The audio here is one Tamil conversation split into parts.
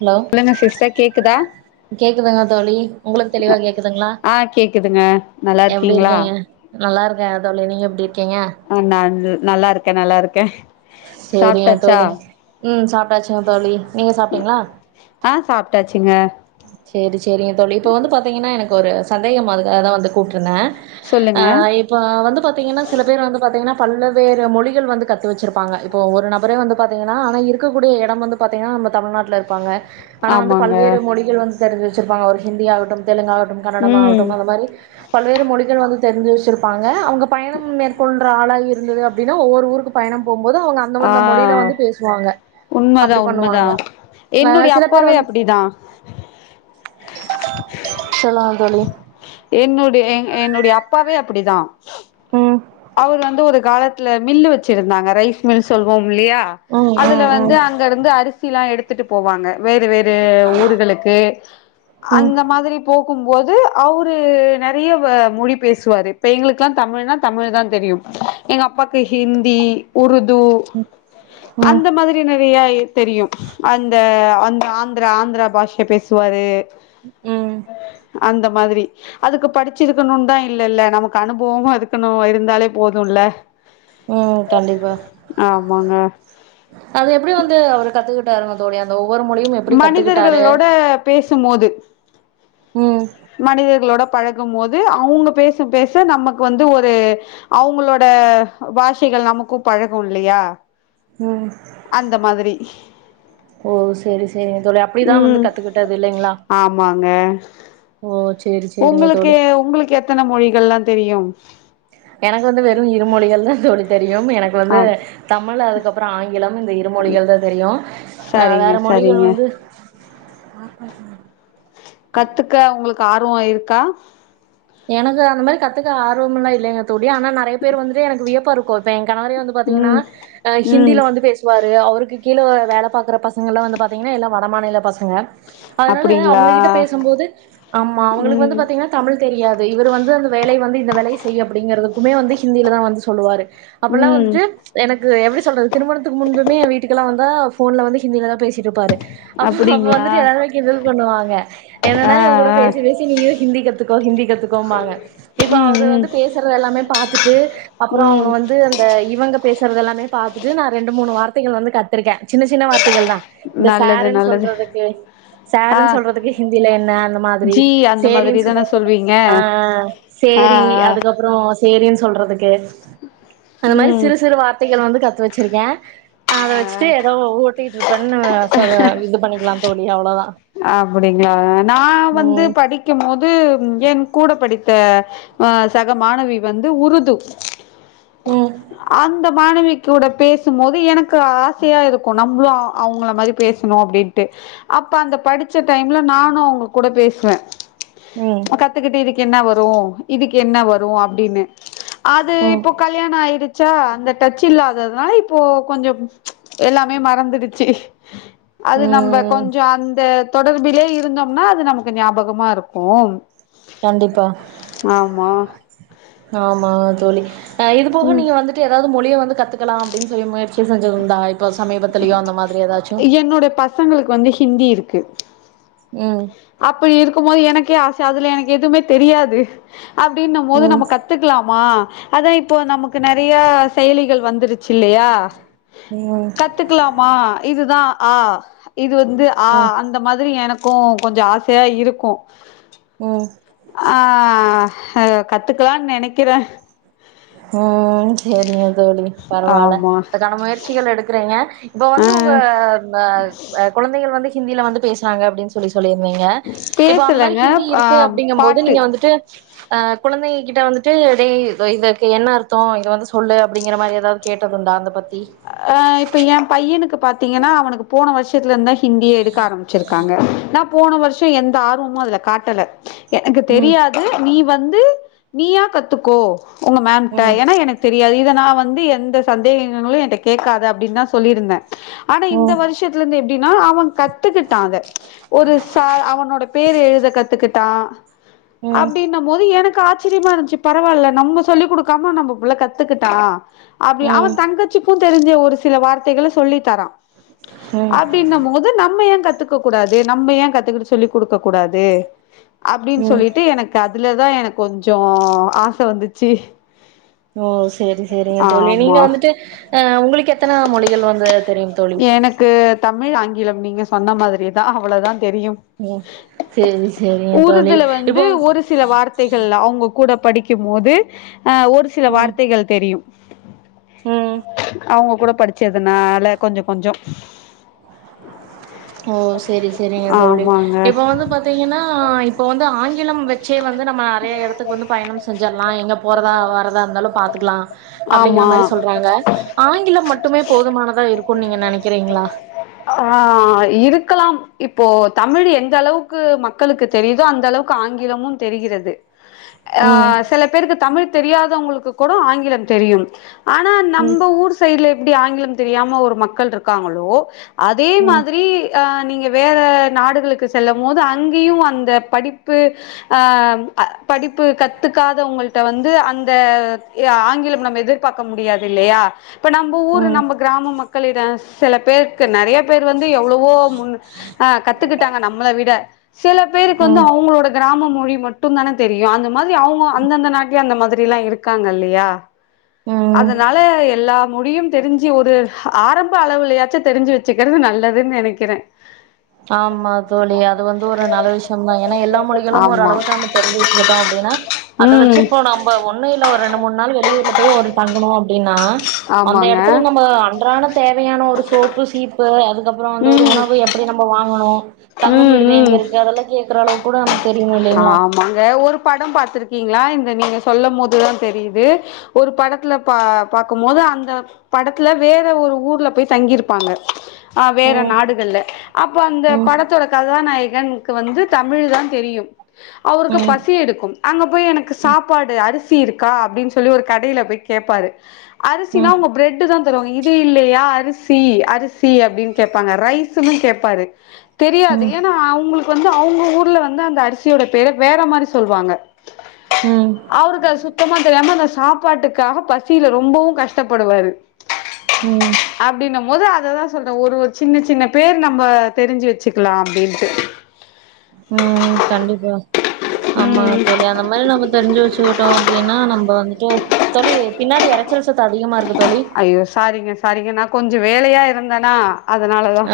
ஹலோ சொல்லுங்க சிஸ்டர் கேக்குதா கேக்குதுங்க தோழி உங்களுக்கு தெளிவா கேக்குதுங்களா ஆ கேக்குதுங்க நல்லா எப்டி இருக்கீங்களா இருக்கீங்க நல்லா இருக்கே தோழி நீங்க எப் ஆ நா நல்லாருக்கே நல்லாருக் கே சேரிங்க தோழி ம் சாப்பிட்டாச்சுங்க தோழி நீங்க சாப்பிட்டீங்களா ஆ சாப்ட்டாச்சுங்க சேரி சேரிங்க தோழி இப்ப வந்து பாத்தீங்கன்னா எனக்கு ஒரு சந்தேகமா அது அதா வந்து கூப் னா சொல்லுங்க இப்ப வந்து பாத்தீங்கன்னா சில பேர் வந்து பாத்தீங்கன்னா பல்லவேறு மொழிகள் வந்து கத்து வச்சுருப்பாங்க இப்போ ஒரு நபரே வந்து பாத்திங்கன்னா ஆனால் இருக்கக்கூடிய எடம் வந்து பாத்திங்கன்னா நம்ம தமிழ்நாட்டில இருப்பாங்க ஆனா வந்து ஆமாங்க பல்வேறு மொழி வந்து தெரிஞ்சி வச்சிருப்பாங்க ஒரு ஹிந்தி ஆகட்டு தெலுங்காகட்டும் ம் கன்னடமாகட்டும் அந்த மாரி பல்வேறு மொழிகள் வந்து தெரிஞ்சு வச்சிருப்பாங்க அவங்க பயணம் மேற்கொள்ற ஆளா இருந்தது அப்டின்னா ஒவ்வொரு ஊருக்கு பயணம் போ ம்போது அவங்க ஆ அந்தந்த மொழியில வந்து பேசுவாங்க உண்மதா அப்டி உண்மதா பண்ணுவாங்க ஆ என்னுடைய சில பேர் அப்பாவே வந்து அப்டிதா சொல்லுங்க தோழி என்னுடைய எங் என்னுடைய அப்பாவே அப்பிடிதா ம் அவர் வந்து ஒரு காலத்துல மில்லு வச்சிருந்தாங்க ரைஸ் மில் சொல்வோம் இல்லையா ம் அதுல ம் வந்து ம் அங்க இருந்து அரிசி எல்லா எடுத் துட்டு போவாங்க வேற வேற ஊர்களுக்கு ம் அந்த மாதிரி போ கும்போது அவரு நெறைய வ மொ வழி பேசுவாரு இப்ப எங்களுக்குலா தமிழ்னா தமிழ்தா தெரியு எங்க அப்பாக்கு ஹிந்தி, உரு து ம் அந்த மாதிரி நெறைய இ தெரியு அந்த அந்த ஆந் திரா ஆந்திரா பாஷ பேசுவாரு ம் அந்த மாதிரி அதுக்கு படிச்சிருக்கணுன்தா இல்லல்ல நமக்கு அனுபவமு அதுக் க்கணு இருந்தாலே போதுல்ல ம் கண்டிப்பா ஆமாங்க அது எப்பிடி வந்து அவரு கத்துக்கிட்டாருங்க அதோடய அந்த ஒ மனிதர்களோட பேசும்போது ம் மனிதர்களோட பழகும் போது அவங்க பேச பேச நமக்கு வந்து ஒரு அவங்களோட பாஷைகள் நமக்கு பழகு இல்லையா ம் அந்த மாதிரி ஓ செரி செரிங்க தோழி அப்பிடிதா வந்து ம் கத்துக்கிட்டது இல்லைங்களா ஆமாங்க ஓ சேரி சேரிங்க உங்களுக்கு தோழி உங்களுக்கு எத்தன மொழிகள்லாந் தெரியு? எனக்கு வந்து வெறு இரு மொழிகள்தா தோழி தெரியு ம் எனக்கு ஆ வந்து தமிழ் அதுக்கப்புறோ ஆங் கிலம் இந்த இரு மொழிகள்தா தெரியு ஆ சரிங்க வேற மொழிகள் சரிங்க வந்து [inaudible] கத்துக்க ஒங்களுக்கு ஆர்வோ இருக்கா எனக்கு அந்த மாரி கத்துக்க ஆர்வம் எல்லாம் இல்லைங்க தோழி ஆனா நெறய பேர் வந்துட்டு எனக்கு வியப்பா இருக்கு எ கணவரே வந்து பாத்தீங்கனா ம் ஆ ம் ஹிந்தியில வந்து பேசுவாரு அவருக்கு கீழ வேல பாக்குற பசங்களலா வந்து பாத்திங்கனா எல்லா வடமாநில பசங்க அதனால அப்டிங்களா அவுங்க கிட்ட பேசும்போது ஆமா அவுங்களுக்கு வந்து ம் பாத்தீங்கனா தமிழ் தெரியாது இவர் வந்து அந்த வேலய வந்து இந்த வேலய செய் அப்டிங்கிறதுக்குமே வந்து ஹிந்தியில தா வந்து சொல்லுவாரு அப்பல்லா ம் வந்துட்டு எனக்கு எப்டி சொல்றது திருமணத்துக்கு முன்புமே எ வீட்டுக்கெல்லா வந்து ஆ போன்ல வந்து ஹிந்தியில தா வந்து பேசிட்டு இருப்பாரு அப்ப அப்ப அப்டிங்களா வந்துட்டு எல்லாருமே கிண்டல் பண்ணுவாங்க என்னன்னா ஆ இவுங்க கூட ஆ பேசி பேசி நீயு ஹிந்தி கத்து ஹிந்தி கத்துக்கோம்பாங்க இப்ப அவர் ம் ம் வந்து பேசுறது எல்லாமே பாத்துட்டு அப்றோ அவுங்க ம் வந்து அந்த இவுங்க பேச பேசுரது எல்லாமே பாத்துட்டு நா ரெண்டு மூனு வார்த்தைகள் வந்து கத்துருக்கே சின்ன சின்ன வார்த்தைகள் தா இந்த நல்லது சாருன்னு நல்லது சொல்றதுக்கு ஆ சாருன்னு சொல்றதுக்கு ஹிந்தியில என்ன அந்த மாதிரி ஜி அந்த மாதிரி சேரின்னு தான சொல்ற சொல்வீங்க ஆ ஆ சேரி ஆ அதுக்கப்றோ சேரின்னு சொல்றதுக்கு அந்த மாதிரி ம் சிறு சிறு வார்த்தைகள் வந்து கத்து வச் வச்சிருக்கே அத வச்சிட்டு ஏதோ ஓட்டிட்டு இருப்பேன்னு சொல்ல இது பண்ணிக்கலா தோழி அவ்ளோ அவ்ளதா அப்டிங்ளா நா வந்து ம் படிக்கும் போது என் கூட படித்த ஆ சக மாணவி வந்து உருது ம் அந்த மாணவிக் கூட பேசும்போது எனக்கு ஆசையா இருக்கு நம்மளு அவுங்ள மாரி பேசணு அப்டின்ட்டு அப் அப்ப அந்த படிச்ச டைம்ல நானு அவூங்க கூட பேசுவே ம் கத்துக்கிட்டு இருக்க என்ன வரு இதுக்கு என்ன வரு அப்டின்னு அது ம் இப்போ கல்யாண ஆயிடுச் சா அந்த டச்சு இல்லாததுனால இப்போ கொஞ்சோ எல்லாமே மறந்துடுச்சு அது நம்ப ம் கொஞ்ச அந்த தொடர்பிலே இருந்தோம்னா அது நமக்கு ஞாபகமா இருக்கு கண்டிப்பா ஆமா ஆமா தோழி இது போக நீங்க வந்துட்டு எதா வது மொழிய வந்து கத்துக்கலாம் அப்டின்னு சொல்லி முயற்சி செஞ்சதுண்டா இப்போ சமீபத்துலயோ அந்த மாதிரி ஏதாச்சும் என்னோடைய பசங்களுக்கு வந்து ஹிந்தி இருக்கு ம் அப்படி இருக்கும் போது எனக்கே ஆசை அதுல எனக்கு எதுவுமே தெரியாது அப்டின்னும் போது ம் நம்ம கத்துக்கலாமா அதான் இப்போ நமக்கு நறையா செயலிகள் வந்துருச்சு இல்லையா ம் கத்துக்கலாமா இதுதான் ஆ இ வந்து ஆ ம் அந்த மாதிரி எனக் போம் கொஞ்சம் ஆசையா இருக்கும் ம் ஆ ஏதோ கத்துக்கலாம்ன்னு நெனைக்கிறேன் ம் சேரிங்க தோழி பரவாயில்ல ஆமா அதுக்கான முயற்சிகள் எடுக்குறீங்க இப்ப ஆ வந்து உங்க அந்த குழந்தைங்க வந்து ஹிந்தியில வந்து பேசுறாங்க அப்டின்னு சொல்லி சொல்லியிருந்தீங்கல இப்ப அந்த மாதிரி பேசலங்க ஹிந்தி ஆ இருக்கு அப்படிங்க போது பாட்டு நீங்க வந்துட்டு ஆ குழந்தைங்க கிட்ட வந்துட்டு இதே இது க்கு என்ன அர்த்தம் இத வந்து சொல்லு அப்படிங்கிற மாதிரி ஏதாவது கேட்டது உண்டா அத பத் ஆ இப்ப என் பையனுக்கு பாத் தீங்கன்னா அவனுக்கு போன ஆஷத்துல வந்து ஹிந்திய எடுக்க ஆரம்பிச்சிருக்காங்க போன வருஷம் எந்த ஆர்வமும் அதுல காட்டல எனக்கு ம் தெரியாது நீ வ ந்து நீயா கத்துக்கோ உங்க மேம்ட்ட ம் ஏன்னா எனக்கு தெரியாது இத நான் வந்து எந்த சந்தேகங்களும் என்ட கேட்காத அப்படின்னு தான் சொல்லிருந்தேன் ஆனா இந்த ம் வருஷத்துல இருந்து எ ப்டினா அவங் கத்துக்கிட்டாங்க ஒரு ச அவனோட பேரு எழுத கத்துக்கிட்டா ம் அப்டின்னம்போது என க்கு ஆச்சரியமா இருந்துச்சு பரவால்ல நம்ம சொல்லி் குடுக்காம நம்ப புள்ள கத்துக்கிட்டா அப்டி அவ ம் தங்கச்சிக் கு தெரிஞ்ச ஒரு சில வார்த்தைகள சொல்லி தரா ம் அப்டின்னம்போது நம்ம ஏன் கத் துக்கக் கூடாது நம்ம ஏன் கத்துக்கிட்டு சொல்லி் குடுக்கக் கூடாது அப்டின்னு ம் சொல்லிட்டு எனக்கு அத் அதுலதா எனக்கு கொஞ்சோ ஆச வந்துச்சி ஓ சேரி சேரிங்க தோழி நீங்க ஆமா வந்துட்டு ஆ உங்களுக்கு எத்தன மொழிகள் வந்து தெரியும் தோழி? எனக்கு தமிழ், ஆங்கிலம் நீங்க சொன்ன மாதிரிதா ஆ அவ்ளவுதா தெரியு ம் சேரி சேரிங்க தோழி உருதுல வந்து இப்போ ஒரு சில வார்த்தைகள் அவங்க கூட படிக்கும் போது ஆ ஒரு சில ம் வார்த்தைகள் தெரியு ம் அவங்க கூட படிச்சதுனால கொஞ்சோ கொஞ்சோ ஓ செரி செரிங்க தோழி ஆமாங்க இப்ப வந்து பாத்தீங்கன்னா இப்ப வந்து ஆங்கிலம் வெ ச்சே வந்து நம்ம நெறைய எடத்துக்கு வந்து பயணம் செஞ்சர்லா எங்க போறதா வர தா இருந்தாலு பாத்துக்கலா அப்டிங்கிற ஆமா மாரி சொல்றாங்க. ஆங்கிலம் மட்டுமே போதுமானதா இருக்குன் நீங்க நெனைக்கிறீங்களா? க்கலாம். இப்போ தமிழ் எந்த அளவுக்கு மக்களுக்கு தெரியுதோ அந்த அளவுக்கு ஆங்கிலமு தெரிகிறது. ஆ ம் சில பேருக்கு தமிழ் தெரியாதவங்களுக்கு கூட ஆங்கிலம் தெரியும் ஆனா ம் நம்ப ஊர் சைட்ல எப்டி ஆங்கிலம் தெரியாம ஒரு மக்கள் இருக்காங்களோ அதே ம் மாதிரி அ நீங்க வேற நாடுகளுக்கு செல்லு மோது அங்கியு அந்த படிப்பு அந்த அ படிப்பு கத்துக்காதவங்கள்ட்ட வந்து அந்த எ ஆங்கில நம்ம எதிர்பாக்க முடியாது இல்லயா இப்ப நம்ம ஊர் ம் நம்ம கிராம மக் க்களிட சில பேருக்கு நெறைய பேர் வந்து எவ்வவோ முன் அ கத்துக்கிட்டாங்க நம்மள விட சில பேருக்கு வந்து ம் அவங்களோட கிராமமு மொழி மட்டுதான தெரியு அந்த மாதிரி அவுங்க அந்த அந்த நாக்கே அந்த மாதிரி இப்பிடில்லா இருக்காங்க இல்லயா ம் முடியும் தெரிஞ்சி ஒரு ஆரம்ப அளவுலயாச்சு தெரிஞ்சு வச்சுக்கிறது நல்லதுன் நெனைக்கிறே ஆமா தோழி அது வந்து ஒரு நல்ல விஷ்யோதா ஏன்னா எல்லா மொழிகளு ஆமா ஒரளவுக்கு நம்ம தெரிஞ்சி வச்சுக்கிட்டோ அப்பிடின்னா அத வச்சி ம் இப்போ நம்ம ஒன்னு இல்ல ரெண்டு மூன் நாள் வெளியூர்ல போய் ஒரு தங்கனு அப்பிடின்னா அந்த ஆமாங்க எடத்துல நம்ம அன்றாட தேவையான ஒரு சோப்பு சீப்பு அது அப்புறோ அந்த ஒரு ம் உணவு எப் நம்ப வாங்கனு தங்கு ம் விடுது எங்க ம் இருக்கு அதெல்லா கேக்குற அளவுக் கூட நமக் ஆமாங்க ஒரு படோ பாத்ருக்கிங்களா இந் து நீங்க சொல்ல மோதுதா தெரியுது ஒரு படதுல பா பாக்கும் மோது அந்த படதுல வேற ஒரு ஊர்ல போயி தங்கிருபாங்க வேற ம் நாடுகள்ல்ல அப்போ அந்த ம் படதோட கதாநாயகன் க்குவந்து தமிழ் தா தெரியு அவுருக்கு ம் பசி எடுக்கு அங்க போயி எனக்கு சாப்பாடு அரிசி தியிருகா அப்பிடின் சொல்லி ஒரு கடையில போயி கேப்பாரு அரிசினா ம் அவுங்க பிரெட் தா த்ருவங்க இது இல்லையா அரிசி அரிசி அப்பிடின் கேப்பாங்க ரைசுனு கேபாரு தெரியாது ம் ஏனா அவுங்களு ப்வந்து அவுங்க ஊர்ல வந்து அந்த அரிசி தியேட பேர வேற மாரி சொல்வாங்க ம் அவுருகு அது சுத்தமா தெரியம கஷ் சாப்பாட்டுகாக பசியில ரொபவு கஷ்டபடுவாரு ம் அப்டினு போது அ அததா சொல்றே ஒரு ஒரு சின்ன சின்ன பேர் நம்ம தெரிஞ்சி வச்சுக்லா அப்டின்ட்டு ம் கண்டிப்பா ஆமா ம் தோழி அந்த மாரி நம தெரிஞ்சி வச்சுகிட்டோ அப்டினா நம்ம வந்துட்டு தோழி பின்னாடி எறச்சல் சத்தோ அதிகமாயிருக்கு அய்யோ சாரிங்க சாரிங்க நா கொஞ்சோ வேலயா இருந்தனா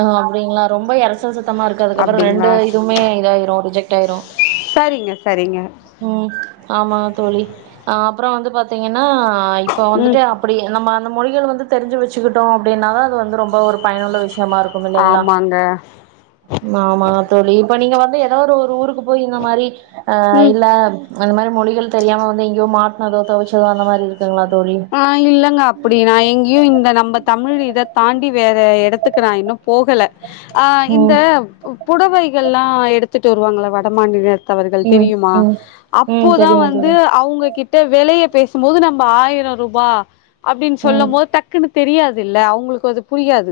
ஆ அப்டிங்ளா ரொம்ப எரச்சல் சத்தமா இருக்கு அதுகப்றோ ரெண்டு அப்டிங்களா இதுமே இதாயிரு ரிஜெக்ட் ஆயிரு சரிங்க சரிங்க ம் ஆமாங்க தோழி ஆ அப்றோ வந்து பாத்திங்கனா ஆ இப்ப வந்துட்டு ம் அப்டி நம்ம அந்த மொழிகள் வந்து தெரிஞ்சு வச்சுகிட்டோ அப்டினாவே அது வந்து ரொம்ப ஒரு பயனுள்ள விஷ் திகமா யிருக்கு இல்லைங்ளா ஆமாங்க ஆமாங்க தோழி ப்ப நீங்க வந்து ஏதாது ஒரு ஊருக்கு போயி இந்த மாரி ஆ ம் ஆ அந்த மாரி மொழிகள் தெரியாம வந்து எங்யோ மாட்னது தவிச்சதோ அந்த மாரி யிருக் ஆ இல்லங்க அப்டி நா எங்கேயே இந்த நம்ம தமிழ் இத தாண்டி வேற எங்கே த எடத்துகு நா இன்னு போகல ஆ இந்த ம் புடவைகள் எல்லா எடுத்துட்டு வருவாங்கள வடமாநிலத் தவர்கள் ம் தெரியுமா ம் ம் அபோதா தெரியு வந்து தோழி அவுங்க கிட்ட வெளய பேசும்போது நம்ம ஆயிரம் ரூபா அப்டின்னு ம் சொல்லம் போது டக்குன்னு தெரியாது இல்ல அவுங்களுக்கு அது புரியாது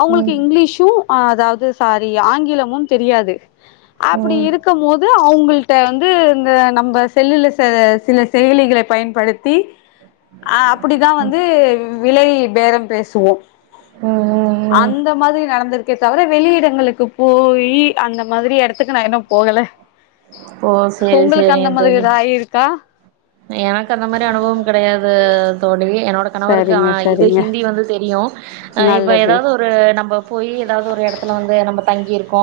அவுங்களுக்கு ம் இங்கிலீஷும் ஆ அதாவது சாரி ஆங்கிலமும் தெரியாது ம் அப்டி ம் இருக்கம் போது அவுங்களுக்கு கிட்ட வந்து இந்த நம்ம செல்லுல செல சில செயலிகள பயன்படுத்தி அ அப்டிதா வந்து விலை பேரம் பேசுவோ ம் ம் அந்த மாதிரி நடந்திருக் க்கே தவிர வெளிய இடங்களுக்கு போய் அந்த மாதிரி எடத்துக்கு நா இனும் போகல ஓ சேரி உங்களுக்கு அந்த சேரிங்க மாதிரி தோழி ஏத ஆயிருக்கா எனக்கு அந்த மாதிரி அனுபவம் கிடையாது தோழி என்னோட கணவருக்கு சரிங்க இது சரிங்க ஹிந்தி வந்து தெரியு இப்ப நல்லது ஏதாவது ஒரு நம்ம போய் ஏதாவது ஒரு எடத்துல வந்து நம்ம தங்கி இருக் கோ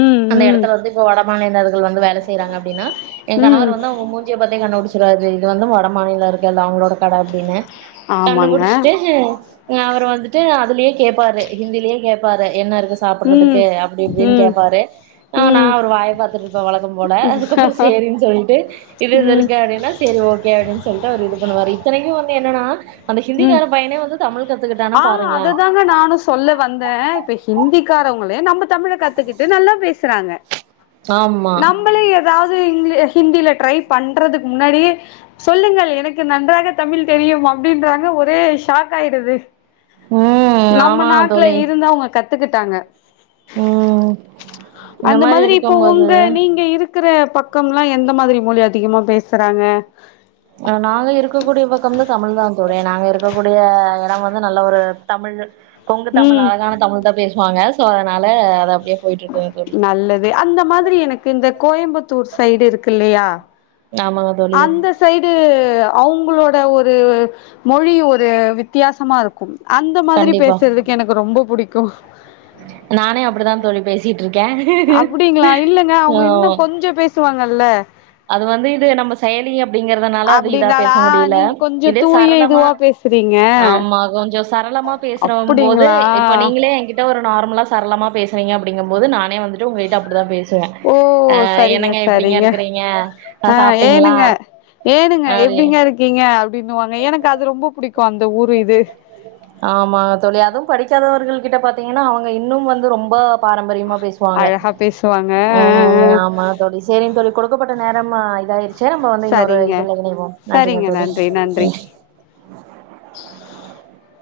ம் அந்த ம் எடத்துல வந்து இப்ப வடமாணிலம் கள் வந்து வேல செய்யறாங்க அப்டின்னா எ ம் கணவர் வந்து அவங்க மூஞ்சிய பாத்தே கண்டுபுடிச்ச இது வந்து வட மாநிலர்கள் அவங்களோட கட அப்டின்னு ஆமாங்க கண்டுபுடிச்சுட்டு அவர் வந்துட்டு அதுலயே கேப்பாரு ஹிந்திலயே கேப்பாரு என்ன இருக் ம் சாப்பிட்றதுக்கு அப்டி இப்டின்னு ம் கேப்பாரு நா ம் அவரு வாய பாத்தட்டு இருப்பே வழக்கம் போல அதுக்கப்ரோ சேரினு சொல்லிட்டு இதுல ம் இருக்க சரி ஓகே அப்டின்னு சொல்லிட்டு அவர் இது பண்ணுவாரு இத்தனைக்கு வந்து என்னன்னா அந்த உ ஹிந்திக்கார பையனே வந்து தமிழ் கத்துக்கிட்டானா ஆ பாருங்களே அததாங்க நானு சொல்ல வந்தே இப்ப ஹிந்திக்காரவங்களே நம்ம தமிழ கத்துக்கிட்டு நல்லா பேசுறாங்க ஆமா நம்மளே ஏதாவது ஹிந்தில ட்ரை பண்றதுக்கு முன்னாடியே சொல்லுங்கள் எனக்கு நன்றாக தமிழ் தெரியு அப் அப்டின்றாங்க ஒரே ஷாக் ஆயிடுது ம் நம்ம ஆமா நாட்டுல தோழி இருந்து அவங்க கத் த்துக்கிட்டாங்க ம் இந்த அந்த மாரி மாதிரி இப்போ இருக்கும்போது உங்க நீங்க இருக்கிற பக் பக்கம் எல்லா எந்த மாதிரி மொழி அதிகமா பேசுறாங்க அ நாங்க இருக்க கூடிய பக்கம் தமிழ் தா போரே நாங்க இருக்கக்கூடிய எடம் வந்து நல்ல ஒரு தமிழ் கொங்கு தமிழ் ம் அழகான தமிழ் தா பேசுவாங்க சோ அதனால அது அப்டியே போயிட்ருக்கு நல்லது அந்த மாதிரி எனக்கு இந்த கோயம்புத் தூர் சைடு இருக்கு இல்லையா ஆமாங்க தோழி அந்த சைடு அவங்களோட ஒரு மொழி ஒரு வித்தியாசமா இருக்கும் அந்த மாதிரி கண்டிப்பா பேசுறதுக்கு எனக்கு ரொம்ப புடிக் கும் நானே அப்படித்தான் தோழி பேசிட் ருக்கேன் அப்டிங்களா இல்லங்க அவங்க ஆமா இன்னு கொஞ்சோ பேசுவாங்கல்ல அது வந்து இது நம்ம செயலி அப்படிங்கிறதுனால அது இதா பேச அப்டின்னாலா முடியல நீங்க கொஞ்சோ இதே தூய சரளமா இதுவா பேசுறீங்க ஆமா கொஞ்சம் சரளமா பேசற போது அப்டிங்களா இப்ப நீங்களே எங்கிட்ட ஒரு நார்மலா சரளமா பேசுவீங்க அப்படிங்கும் போது நானே வந்துட்டு உங்ககிட்ட அப்படிதான் பே ஓ சரிங்க சரிங்க இருக்குறீங்க ஆ ஏனுங்க ஏனுங்க அப்டி எப்படிங்க இருக்கீங்க இப்படிங்குவாங்க எனக்கு அது ரொம்ப புடிக் ஆமாங்க தோழி அதுவும் படிக்காதவர்கள் கிட்ட பாத்தீங்கன்னா அவுங்க இன்னும் வந்து ரொம்ப பாரம்பரியமா பேசுவாங்க அழகா பேசுவாங்க ஆ ம் ஆ ஆமா தோழி சேரின் தோழி குடுக்கப்பட்ட நே ஆமா இதாயிரு செரி நம்ப வந்து இன்னொரு சரிங்க இதுல இணைவோம் நன்றிங்க சரிங்க நன்றி நன்றி தோழி [unintelligible]